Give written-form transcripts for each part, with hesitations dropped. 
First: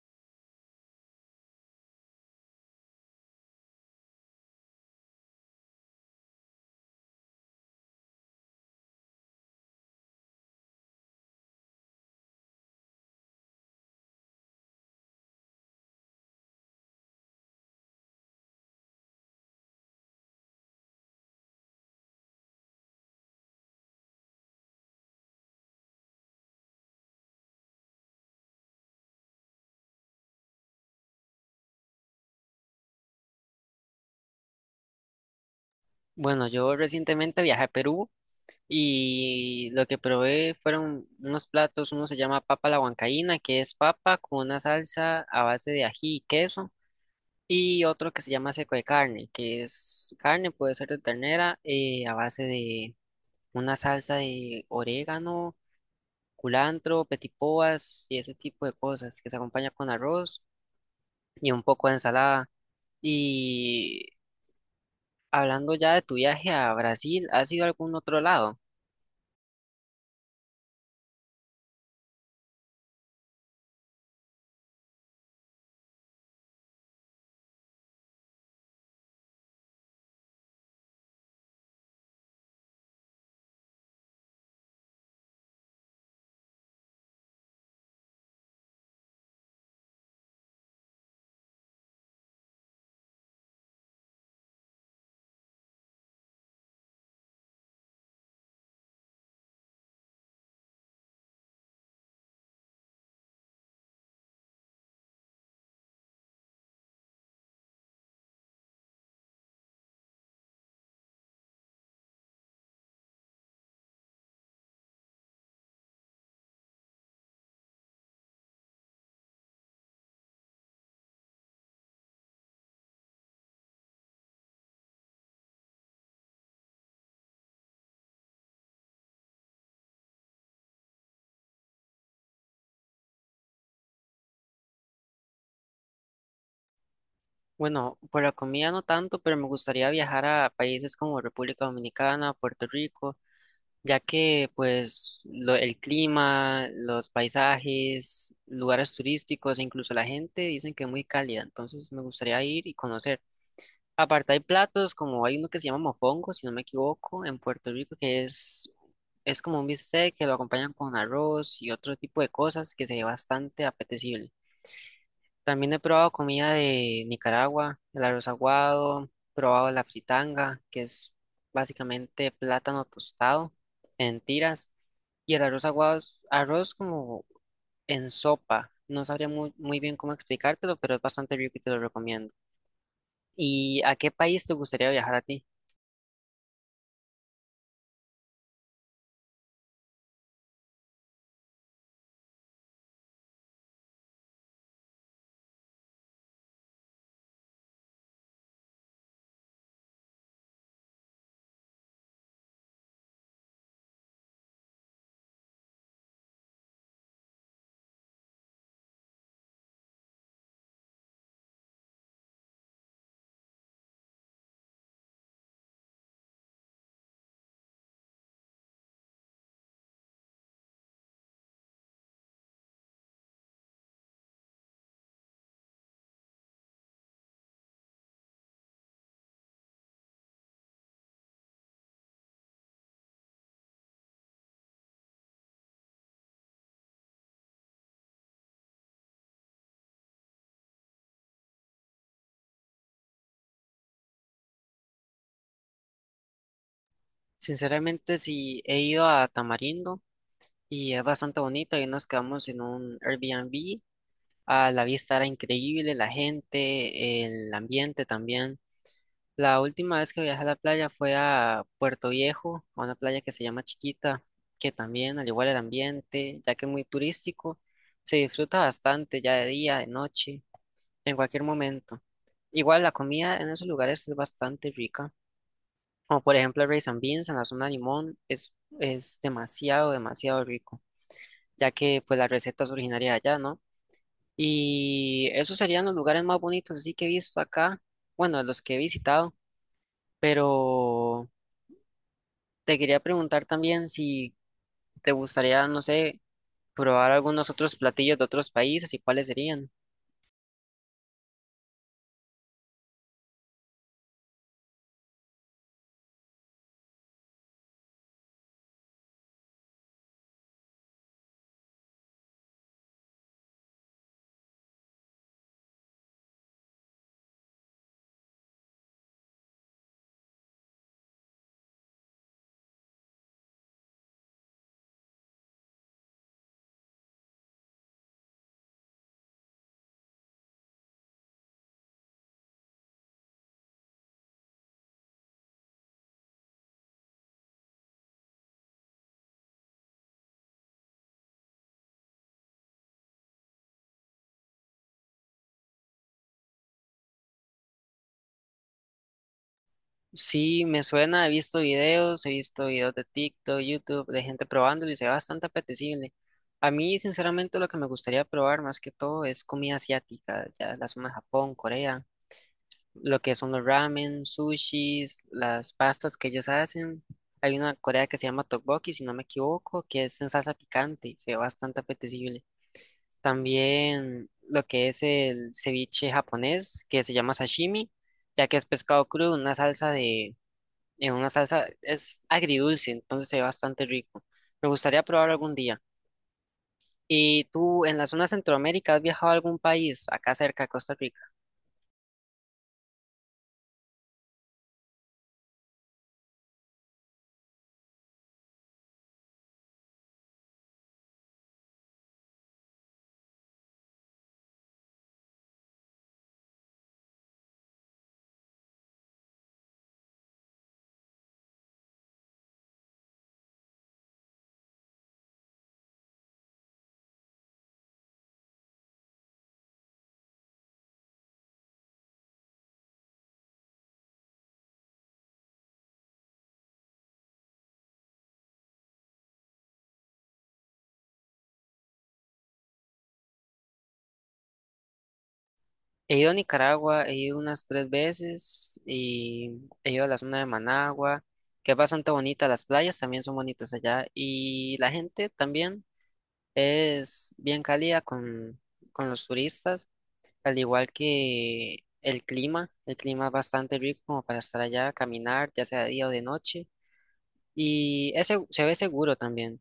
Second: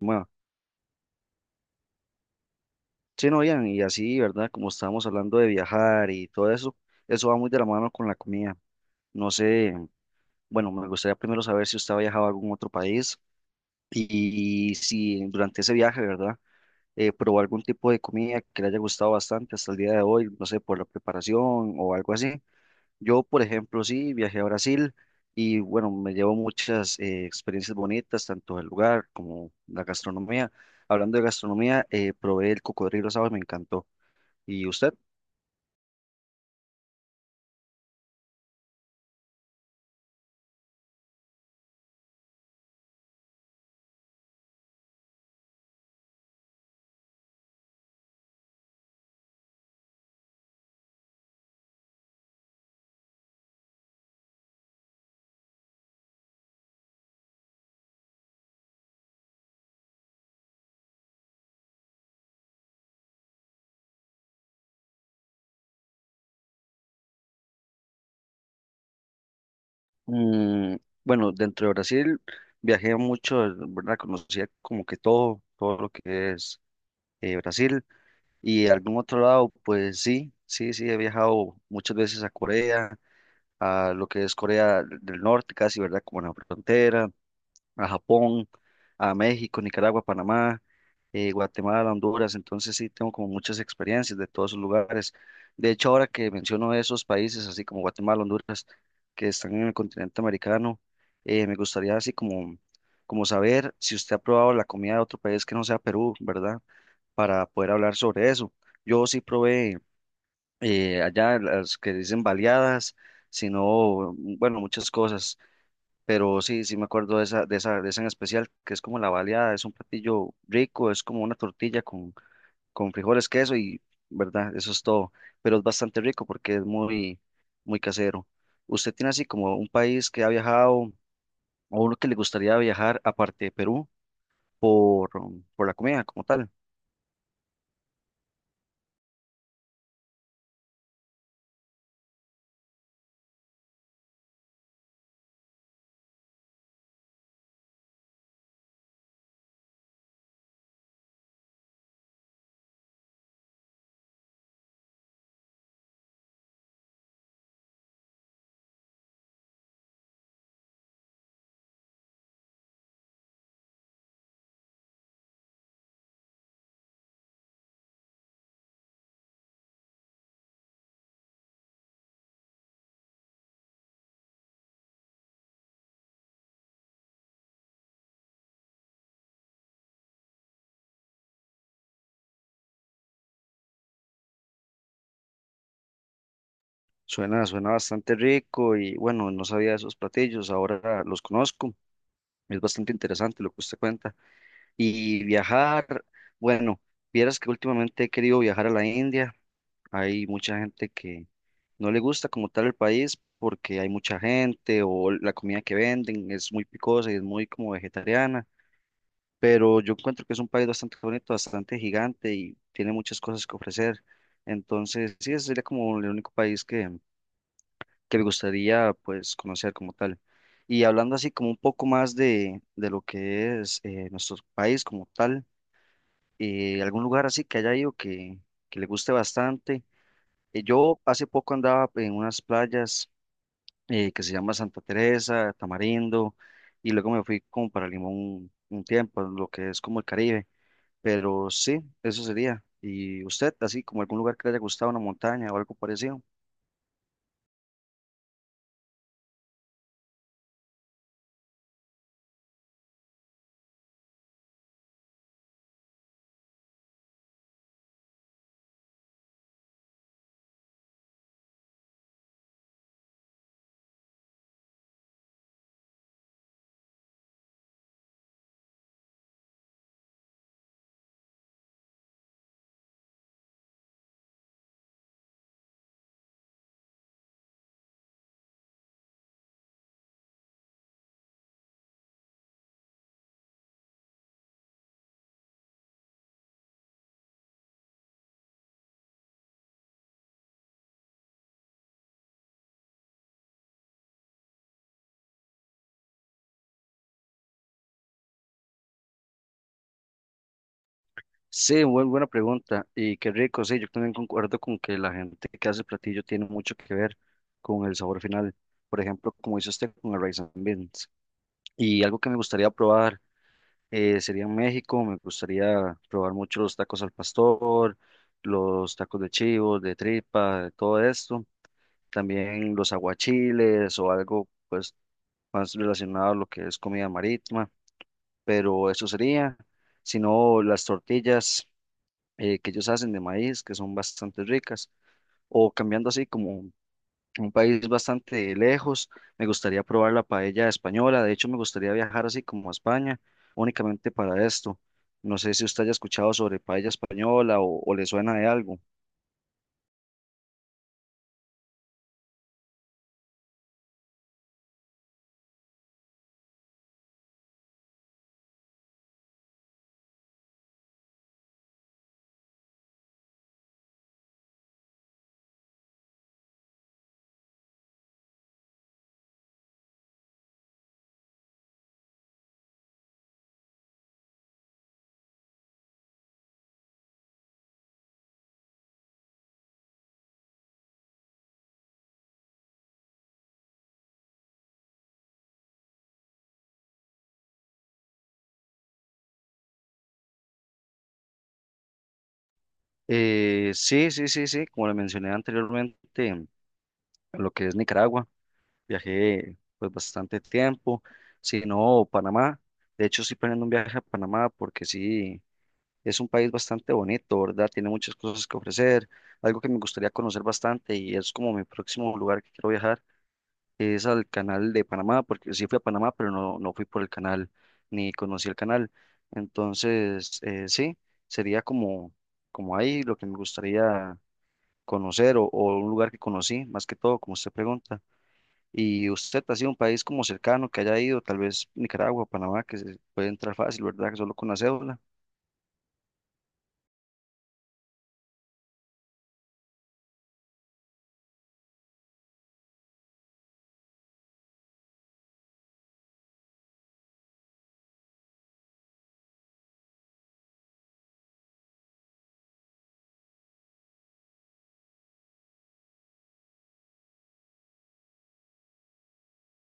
Bueno, sí, no, Ian, y así, ¿verdad? Como estábamos hablando de viajar y todo eso, eso va muy de la mano con la comida. No sé, bueno, me gustaría primero saber si usted ha viajado a algún otro país y, si durante ese viaje, ¿verdad? Probó algún tipo de comida que le haya gustado bastante hasta el día de hoy, no sé, por la preparación o algo así. Yo, por ejemplo, sí, viajé a Brasil y bueno, me llevo muchas experiencias bonitas, tanto del lugar como la gastronomía. Hablando de gastronomía, probé el cocodrilo asado y me encantó. ¿Y usted? Bueno, yo recientemente viajé a Perú y lo que probé fueron unos platos, uno se llama papa a la huancaína, que es papa con una salsa a base de ají y queso, y otro que se llama seco de carne, que es carne, puede ser de ternera, a base de una salsa de orégano, culantro, petipoas y ese tipo de cosas, que se acompaña con arroz y un poco de ensalada. Y hablando ya de tu viaje a Brasil, ¿has ido a algún otro lado? Mm, bueno, dentro de Brasil viajé mucho, ¿verdad? Conocía como que todo lo que es Brasil. Y algún otro lado, pues sí, he viajado muchas veces a Corea, a lo que es Corea del Norte, casi, ¿verdad? Como en la frontera. A Japón, a México, Nicaragua, Panamá, Guatemala, Honduras, entonces sí tengo como muchas experiencias de todos esos lugares. De hecho, ahora que menciono esos países, así como Guatemala, Honduras, que están en el continente americano, me gustaría así como saber si usted ha probado la comida de otro país que no sea Perú, ¿verdad? Para poder hablar sobre eso. Yo sí probé allá las que dicen baleadas, sino, bueno, muchas cosas. Pero sí, sí me acuerdo de esa, de esa en especial, que es como la baleada, es un platillo rico, es como una tortilla con frijoles, queso y, ¿verdad? Eso es todo. Pero es bastante rico porque es muy casero. ¿Usted tiene así como un país que ha viajado o uno que le gustaría viajar aparte de Perú por, por la comida como tal? Bueno, por la comida no tanto, pero me gustaría viajar a países como República Dominicana, Puerto Rico, ya que pues el clima, los paisajes, lugares turísticos e incluso la gente dicen que es muy cálida, entonces me gustaría ir y conocer. Aparte hay platos como hay uno que se llama mofongo, si no me equivoco, en Puerto Rico, que es como un bistec que lo acompañan con arroz y otro tipo de cosas que se ve bastante apetecible. También he probado comida de Nicaragua, el arroz aguado, probado la fritanga, que es básicamente plátano tostado en tiras, y el arroz aguado es arroz como en sopa. No sabría muy bien cómo explicártelo, pero es bastante rico y te lo recomiendo. ¿Y a qué país te gustaría viajar a ti? Suena, suena bastante rico y bueno, no sabía de esos platillos, ahora los conozco. Es bastante interesante lo que usted cuenta. Y viajar, bueno, vieras que últimamente he querido viajar a la India. Hay mucha gente que no le gusta como tal el país porque hay mucha gente o la comida que venden es muy picosa y es muy como vegetariana. Pero yo encuentro que es un país bastante bonito, bastante gigante y tiene muchas cosas que ofrecer. Entonces, sí, ese sería como el único país que me gustaría pues conocer como tal. Y hablando así como un poco más de lo que es nuestro país como tal, algún lugar así que haya ido que le guste bastante. Yo hace poco andaba en unas playas que se llama Santa Teresa, Tamarindo, y luego me fui como para Limón un tiempo, lo que es como el Caribe, pero sí, eso sería. ¿Y usted, así como algún lugar que le haya gustado, una montaña o algo parecido? Sinceramente, sí, he ido a Tamarindo y es bastante bonito. Ahí nos quedamos en un Airbnb. A la vista era increíble, la gente, el ambiente también. La última vez que viajé a la playa fue a Puerto Viejo, a una playa que se llama Chiquita, que también, al igual el ambiente, ya que es muy turístico, se disfruta bastante ya de día, de noche, en cualquier momento. Igual la comida en esos lugares es bastante rica, como por ejemplo el rice and beans en la zona de Limón, es demasiado rico, ya que pues la receta es originaria de allá, ¿no? Y esos serían los lugares más bonitos así que he visto acá, bueno, los que he visitado, pero... Te quería preguntar también si te gustaría, no sé, probar algunos otros platillos de otros países y cuáles serían. Sí, muy buena pregunta. Y qué rico, sí, yo también concuerdo con que la gente que hace el platillo tiene mucho que ver con el sabor final. Por ejemplo, como dice usted con el rice and beans. Y algo que me gustaría probar, sería en México, me gustaría probar mucho los tacos al pastor, los tacos de chivo, de tripa, de todo esto. También los aguachiles o algo pues más relacionado a lo que es comida marítima, pero eso sería. Si no, las tortillas que ellos hacen de maíz, que son bastante ricas, o cambiando así como un país bastante lejos. Me gustaría probar la paella española. De hecho, me gustaría viajar así como a España, únicamente para esto. No sé si usted haya escuchado sobre paella española o le suena de algo. Sí, me suena, he visto videos de TikTok, YouTube, de gente probándolo y se ve bastante apetecible. A mí, sinceramente, lo que me gustaría probar más que todo es comida asiática, ya la zona de Japón, Corea, lo que son los ramen, sushis, las pastas que ellos hacen. Hay una Corea que se llama tteokbokki, si no me equivoco, que es en salsa picante, se ve bastante apetecible. También lo que es el ceviche japonés, que se llama sashimi, ya que es pescado crudo, en una salsa, es agridulce, entonces se ve bastante rico. Me gustaría probar algún día. ¿Y tú en la zona de Centroamérica has viajado a algún país, acá cerca de Costa Rica? Sí, sí, sí, sí. Como le mencioné anteriormente, lo que es Nicaragua, viajé pues bastante tiempo. Si no, Panamá. De hecho, estoy planeando un viaje a Panamá porque sí. Es un país bastante bonito, ¿verdad? Tiene muchas cosas que ofrecer. Algo que me gustaría conocer bastante y es como mi próximo lugar que quiero viajar es al canal de Panamá, porque sí fui a Panamá, pero no, no fui por el canal ni conocí el canal. Entonces, sí, sería como, como ahí lo que me gustaría conocer o un lugar que conocí, más que todo, como usted pregunta. Y usted ha sido un país como cercano que haya ido, tal vez Nicaragua, Panamá, que se puede entrar fácil, ¿verdad? Que solo con la cédula. He ido a Nicaragua, he ido unas 3 veces y he ido a la zona de Managua, que es bastante bonita, las playas también son bonitas allá y la gente también. Es bien cálida con los turistas, al igual que el clima. El clima es bastante rico como para estar allá, caminar, ya sea de día o de noche. Y ese se ve seguro también,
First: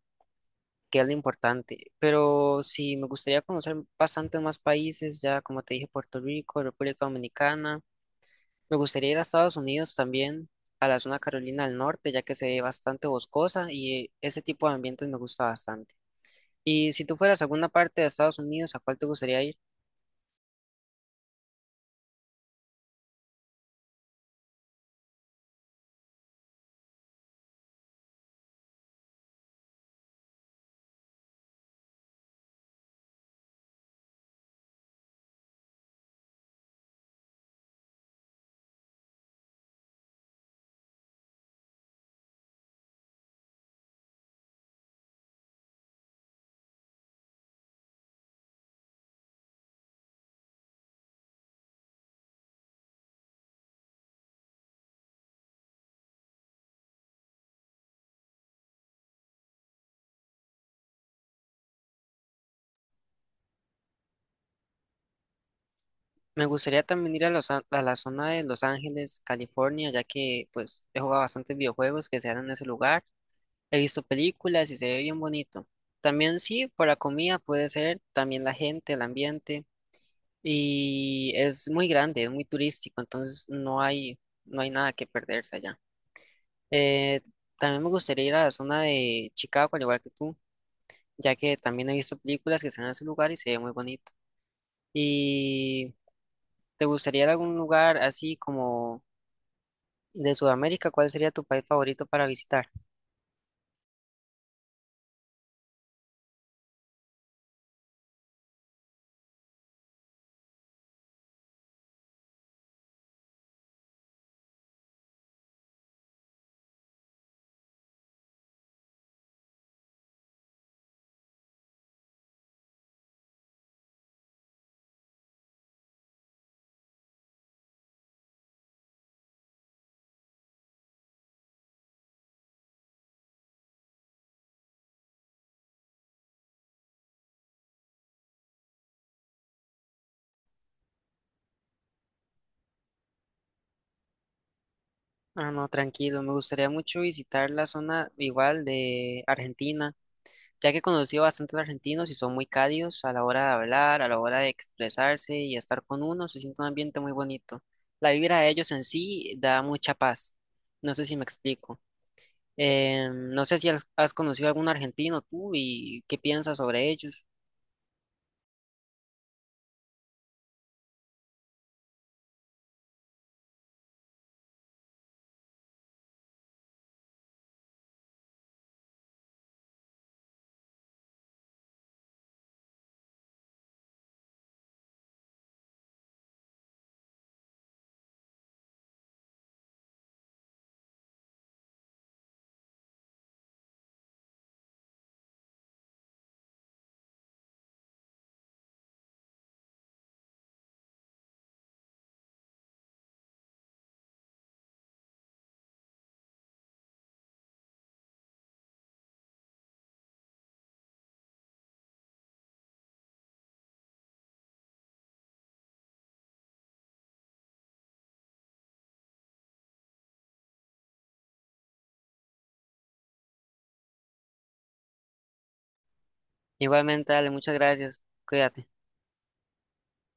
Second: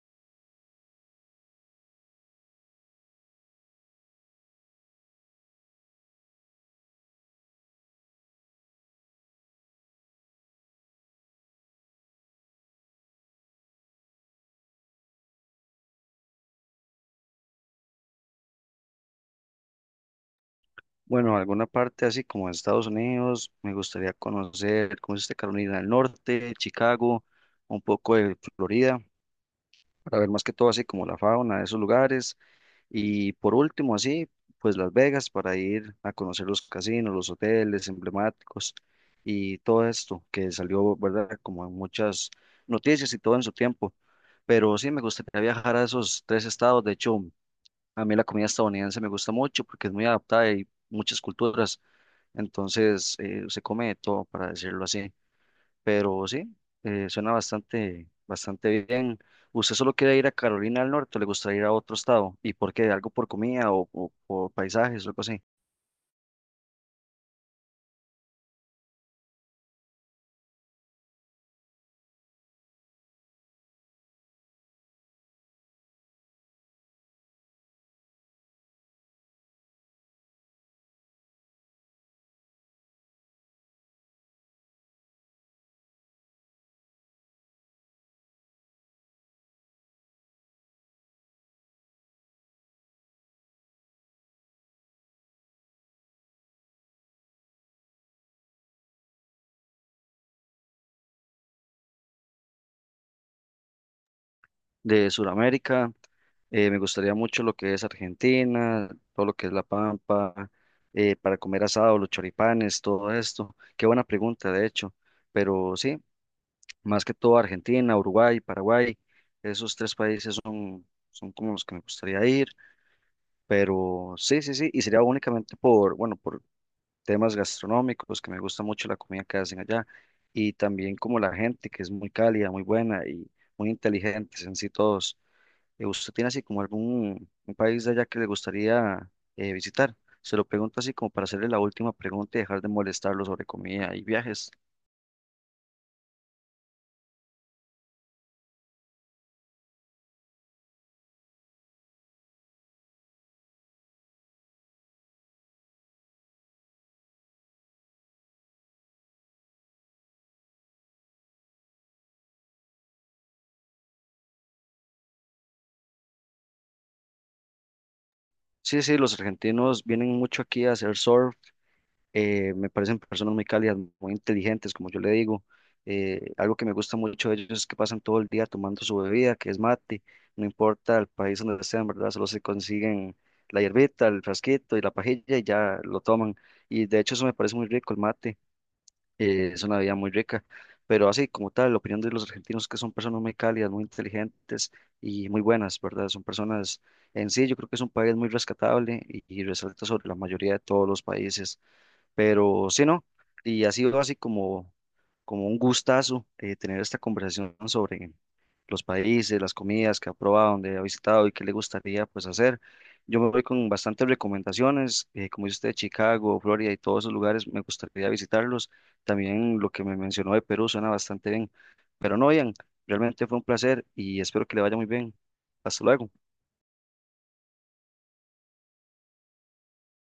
que es lo importante. Pero sí, me gustaría conocer bastantes más países, ya como te dije, Puerto Rico, República Dominicana. Me gustaría ir a Estados Unidos también, a la zona Carolina del Norte, ya que se ve bastante boscosa y ese tipo de ambientes me gusta bastante. Y si tú fueras a alguna parte de Estados Unidos, ¿a cuál te gustaría ir? Bueno, alguna parte así como Estados Unidos, me gustaría conocer, ¿cómo es este? Carolina del Norte, Chicago, un poco de Florida, para ver más que todo así como la fauna de esos lugares. Y por último, así, pues Las Vegas, para ir a conocer los casinos, los hoteles emblemáticos y todo esto que salió, ¿verdad? Como en muchas noticias y todo en su tiempo. Pero sí, me gustaría viajar a esos tres estados. De hecho, a mí la comida estadounidense me gusta mucho porque es muy adaptada y muchas culturas. Entonces, se come de todo, para decirlo así. Pero sí, suena bastante, bastante bien. ¿Usted solo quiere ir a Carolina del Norte o le gustaría ir a otro estado? ¿Y por qué? ¿Algo por comida o por paisajes o algo así? Me gustaría también a la zona de Los Ángeles, California, ya que pues he jugado bastantes videojuegos que se dan en ese lugar, he visto películas y se ve bien bonito. También sí, por la comida puede ser, también la gente, el ambiente, y es muy grande, es muy turístico, entonces no hay nada que perderse allá. Eh, También me gustaría ir a la zona de Chicago, al igual que tú, ya que también he visto películas que se dan en ese lugar y se ve muy bonito. ¿Y te gustaría ir a algún lugar así como de Sudamérica? ¿Cuál sería tu país favorito para visitar? De Sudamérica, me gustaría mucho lo que es Argentina, todo lo que es La Pampa, para comer asado, los choripanes, todo esto. Qué buena pregunta, de hecho. Pero sí, más que todo Argentina, Uruguay, Paraguay, esos tres países son, son como los que me gustaría ir. Pero sí, sí, sí, y sería únicamente por, bueno, por temas gastronómicos, que me gusta mucho la comida que hacen allá, y también como la gente, que es muy cálida, muy buena y muy inteligentes en sí todos. ¿Usted tiene así como algún un país de allá que le gustaría visitar? Se lo pregunto así como para hacerle la última pregunta y dejar de molestarlo sobre comida y viajes. Ah, no, tranquilo. Me gustaría mucho visitar la zona igual de Argentina, ya que he conocido bastantes argentinos y son muy cálidos a la hora de hablar, a la hora de expresarse y estar con uno. Se siente un ambiente muy bonito. La vibra de ellos en sí da mucha paz. No sé si me explico. No sé si has conocido algún argentino tú y qué piensas sobre ellos. Sí, sí, los argentinos vienen mucho aquí a hacer surf, me parecen personas muy cálidas, muy inteligentes, como yo le digo. Algo que me gusta mucho de ellos es que pasan todo el día tomando su bebida, que es mate, no importa el país donde sean, ¿verdad? Solo se consiguen la hierbita, el frasquito y la pajilla y ya lo toman. Y de hecho eso me parece muy rico, el mate, es una bebida muy rica. Pero así como tal, la opinión de los argentinos es que son personas muy cálidas, muy inteligentes y muy buenas, ¿verdad? Son personas en sí, yo creo que es un país muy rescatable y resalta sobre la mayoría de todos los países. Pero sí, ¿no? Y ha sido así como, como un gustazo tener esta conversación sobre los países, las comidas que ha probado, dónde ha visitado y qué le gustaría pues hacer. Yo me voy con bastantes recomendaciones, como dice usted, Chicago, Florida y todos esos lugares, me gustaría visitarlos. También lo que me mencionó de Perú suena bastante bien. Pero no, Ian, realmente fue un placer y espero que le vaya muy bien. Hasta luego. Igualmente, dale, muchas gracias. Cuídate.